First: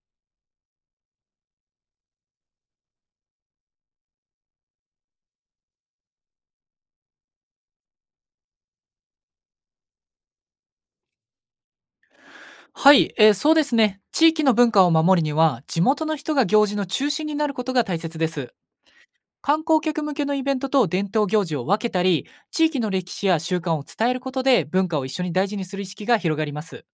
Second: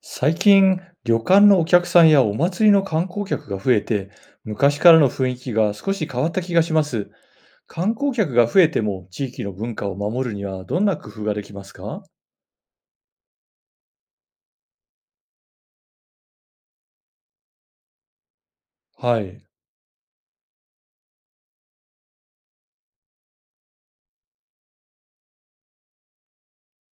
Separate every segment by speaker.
Speaker 1: 最近、旅館のお客さんやお祭りの観光客が増えて、昔からの雰囲気が少し変わった気がします。観光客が増えても地域の文化を守るにはどんな工夫ができますか？
Speaker 2: はい、そうですね。地域の文化を守るには、地元の人が行事の中心になることが大切です。
Speaker 1: はい、
Speaker 2: 観光客向けのイベントと伝統行事を分けたり、地域の歴史や習慣を伝えることで文化を一緒に大事にする意識が広がります。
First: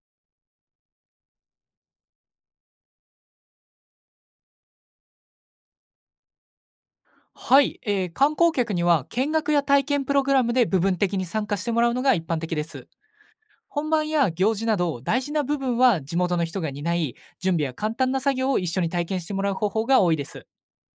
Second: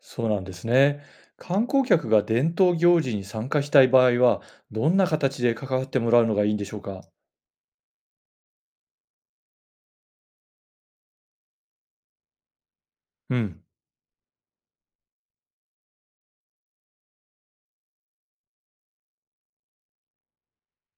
Speaker 1: そうなんですね。観光客が伝統行事に参加したい場合は、どんな形で関わってもらうのがいいんでしょうか？
Speaker 2: はい、観光客には見学や体験プログラムで部分的に参加してもらうのが一般的です。
Speaker 1: うん、
Speaker 2: 本番や行事など大事な部分は地元の人が担い、準備や簡単な作業を一緒に体験してもらう方法が多いです。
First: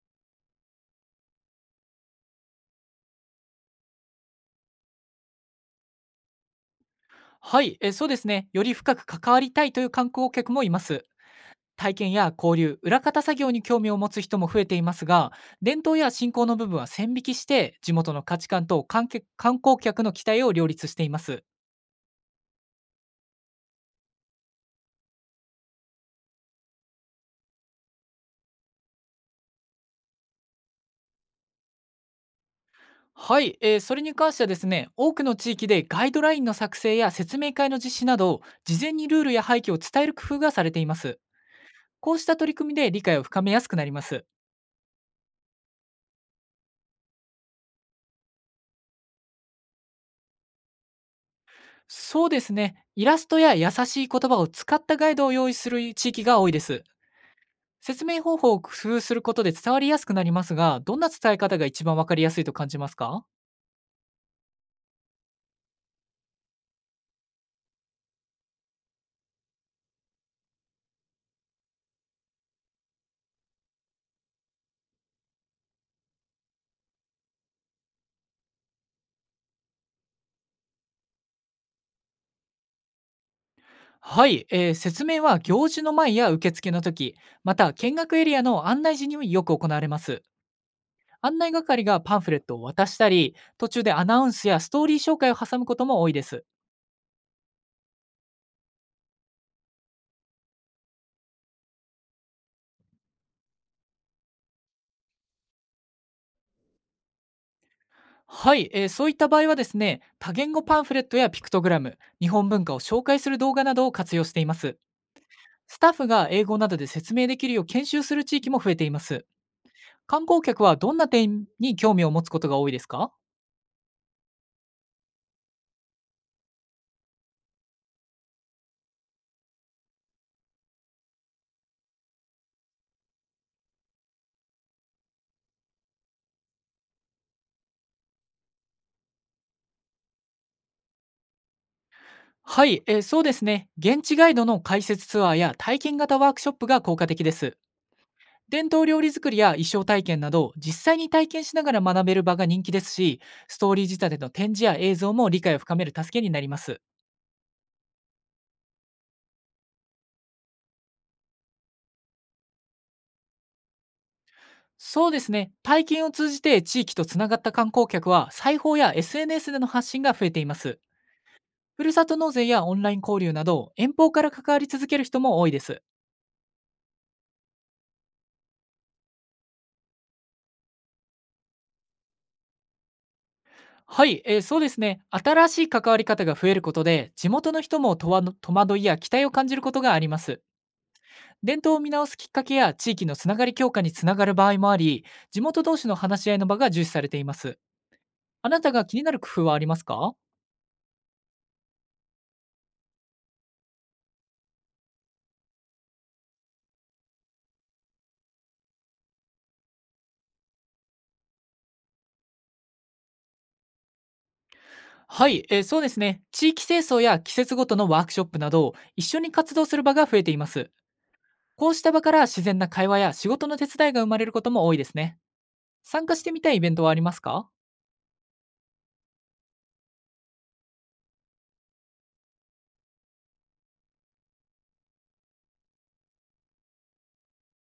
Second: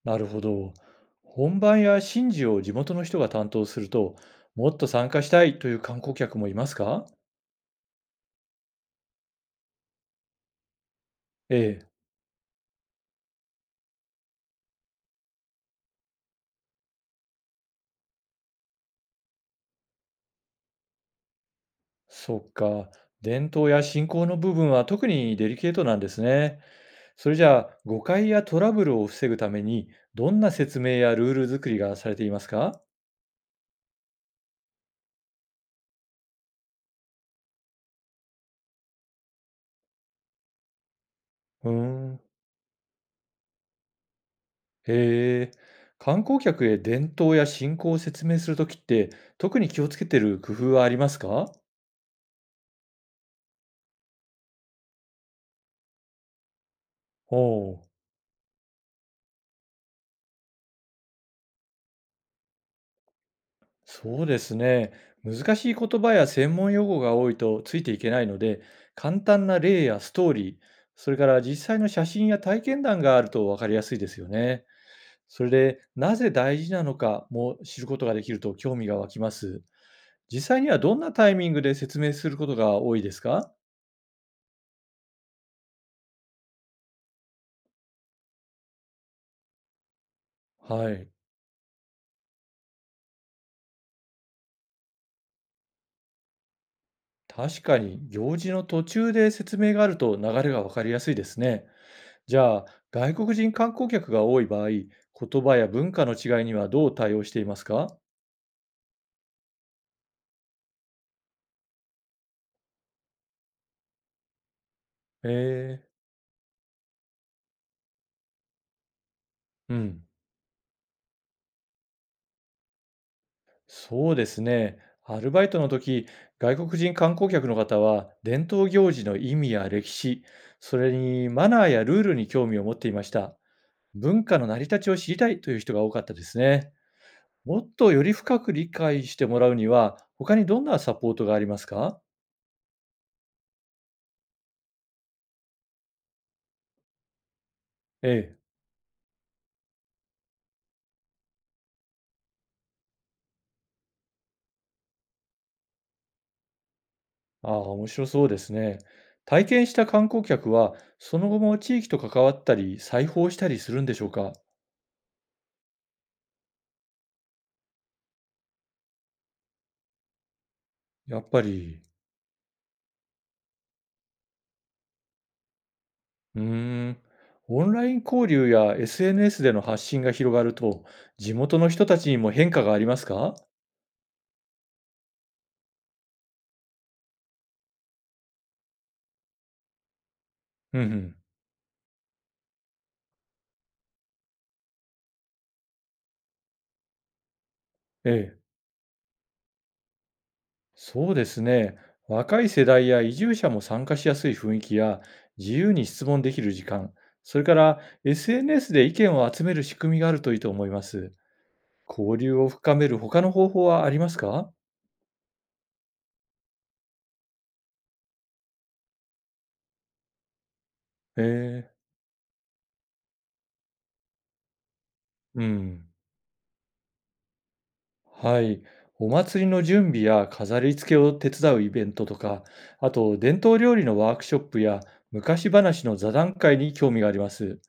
Speaker 1: なるほど。本番や神事を地元の人が担当すると、もっと参加したいという観光客もいますか？
Speaker 2: はい、そうですね。より深く関わりたいという観光客もいます。
Speaker 1: ええ。
Speaker 2: 体験や交流、裏方作業に興味を持つ人も増えていますが、伝統や信仰の部分は線引きして、地元の価値観と観客観光客の期待を両立しています。
Speaker 1: そっか。伝統や信仰の部分は特にデリケートなんですね。それじゃあ、誤解やトラブルを防ぐために、どんな説明やルール作りがされていますか？
Speaker 2: はい、それに関してはですね、多くの地域でガイドラインの作成や説明会の実施など、事前にルールや背景を伝える工夫がされています。
Speaker 1: うー
Speaker 2: こう
Speaker 1: ん。
Speaker 2: した取り組みで理解を深めやすくなります。
Speaker 1: へえ。観光客へ伝統や信仰を説明するときって、特に気をつけてる工夫はありますか？
Speaker 2: そうですね、イラストや優しい言葉を使ったガイドを用意する地域が多いです。
Speaker 1: おおう。
Speaker 2: 説明方法を工夫することで伝わりやすくなりますが、どんな伝え方が一番わかりやすいと感じますか？
Speaker 1: そうですね。難しい言葉や専門用語が多いとついていけないので、簡単な例やストーリー、それから実際の写真や体験談があると分かりやすいですよね。それで、なぜ大事なのかも知ることができると興味が湧きます。実際にはどんなタイミングで説明することが多いですか？
Speaker 2: はい、説明は行事の前や受付の時、また見学エリアの案内時によく行われます。
Speaker 1: はい。
Speaker 2: 案内係がパンフレットを渡したり、途中でアナウンスやストーリー紹介を挟むことも多いです。
Speaker 1: 確かに、行事の途中で説明があると流れが分かりやすいですね。じゃあ、外国人観光客が多い場合、言葉や文化の違いにはどう対応していますか？
Speaker 2: はい、そういった場合はですね、多言語パンフレットやピクトグラム、日本文化を紹介する動画などを活用しています。ス
Speaker 1: え
Speaker 2: タッ
Speaker 1: え、
Speaker 2: フが英語などで説明できるよう研修する地域も増えています。
Speaker 1: うん。
Speaker 2: 観光客はどんな点に興味を持つことが多いですか？
Speaker 1: そうですね。アルバイトの時、外国人観光客の方は、伝統行事の意味や歴史、それにマナーやルールに興味を持っていました。文化の成り立ちを知りたいという人が多かったですね。もっとより深く理解してもらうには、他にどんなサポートがありますか？
Speaker 2: はい、そうですね、現地ガイドの解説ツアーや体験型ワークショップが効果的です。
Speaker 1: ええ。
Speaker 2: 伝統料理作りや一生体験など実際に体験しながら学べる場が人気ですし、ストーリー仕立ての展示や映像も理解を深める助けになります。
Speaker 1: ああ、面白そうですね。体験した観光客は、その後も地域と関わったり、再訪したりするんでしょうか？
Speaker 2: そうですね、体験を通じて地域とつながった観光客は裁縫や SNS での発信が増えています。
Speaker 1: やっぱり、
Speaker 2: ふるさと納税やオンライン交流など遠方から関わり続ける人も多いです。
Speaker 1: うーん、オンライン交流や SNS での発信が広がると、地元の人たちにも変化がありますか？
Speaker 2: はい、そうですね、新しい関わり方が増えることで地元の人もとわの戸惑いや期待を感じることがあります。
Speaker 1: うんうん。
Speaker 2: 伝統を見直すきっかけや地域のつながり強化につながる場合もあり、地元同士の話し合いの場が重視されています。
Speaker 1: ええ、
Speaker 2: あなたが気になる工夫はありますか？
Speaker 1: そうですね。若い世代や移住者も参加しやすい雰囲気や、自由に質問できる時間、それから SNS で意見を集める仕組みがあるといいと思います。交流を深める他の方法はありますか？
Speaker 2: はい、そうですね。地域清掃や季節ごとのワークショップなど、一緒に活動する場が増えています。
Speaker 1: え
Speaker 2: こうし
Speaker 1: え。
Speaker 2: た場から自然な会話や仕事の手伝いが生まれることも多いですね。
Speaker 1: うん。
Speaker 2: 参加してみたいイベントはありますか？
Speaker 1: はい。お祭りの準備や飾り付けを手伝うイベントとか、あと伝統料理のワークショップや昔話の座談会に興味があります。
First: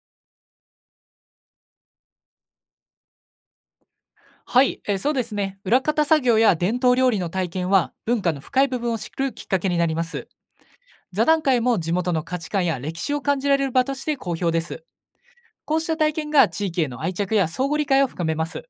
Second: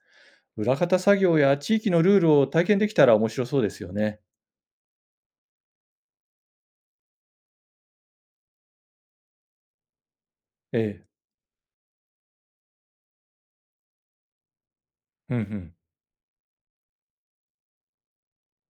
Speaker 1: 裏方作業や地域のルールを体験できたら面白そうですよね。
Speaker 2: はい、そうですね。裏方作業や伝統料理の体験は、文化の深い部分を知るきっかけになります。
Speaker 1: ええ。
Speaker 2: 座談会も地元の価値観や歴史を感じられる場として好評です。
Speaker 1: うんうん。
Speaker 2: こうした体験が地域への愛着や相互理解を深めます。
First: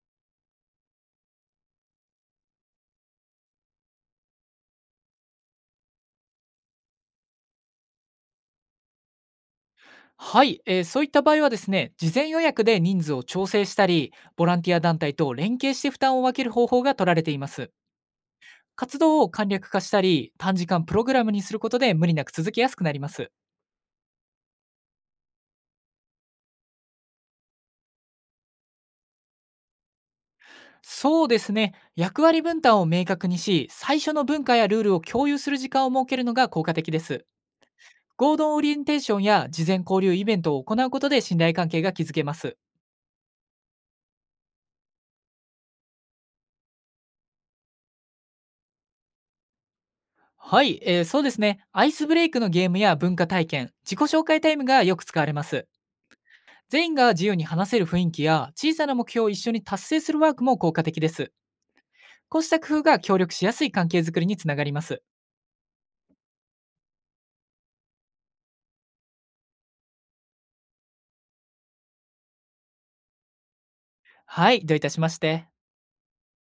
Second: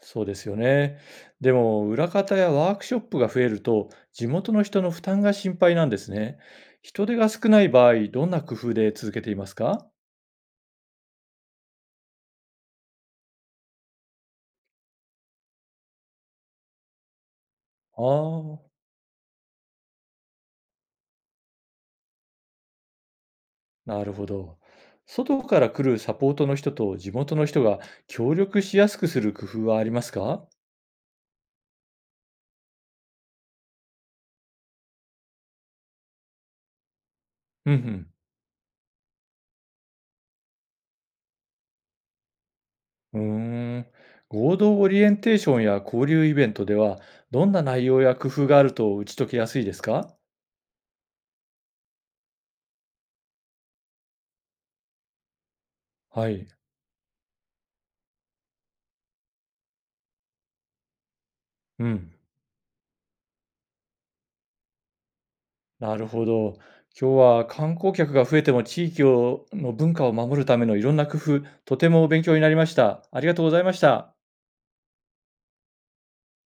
Speaker 1: そうですよね。でも、裏方やワークショップが増えると、地元の人の負担が心配なんですね。人手が少ない場合、どんな工夫で続けていますか？
Speaker 2: はい、そういった場合はですね、事前予約で人数を調整したり、ボランティア団体と連携して負担を分ける方法が取られています。
Speaker 1: ああ、
Speaker 2: 活動を簡略化したり、短時間プログラムにすることで無理なく続けやすくなります。
Speaker 1: なるほど。外から来るサポートの人と地元の人が協力しやすくする工夫はありますか？
Speaker 2: そうですね。役割分担を明確にし、最初の文化やルールを共有する時間を設けるのが効果的です。
Speaker 1: うん、
Speaker 2: 合同オリエンテーションや事前交流イベントを行うことで信頼関係が築けます。
Speaker 1: うん。うーん。合同オリエンテーションや交流イベントでは、どんな内容や工夫があると打ち解けやすいですか？
Speaker 2: はい、そうですね。アイスブレイクのゲームや文化体験、自己紹介タイムがよく使われます。
Speaker 1: はい。
Speaker 2: 全員が自由に話せる雰囲気や小さな目標を一緒に達成するワークも効果的です。
Speaker 1: うん。
Speaker 2: こうした工夫が協力しやすい関係づくりにつながります。
Speaker 1: なるほど。今日は観光客が増えても地域をの文化を守るためのいろんな工夫、とても勉強になりました。ありがとうございました。
Speaker 2: はい、どういたしまして。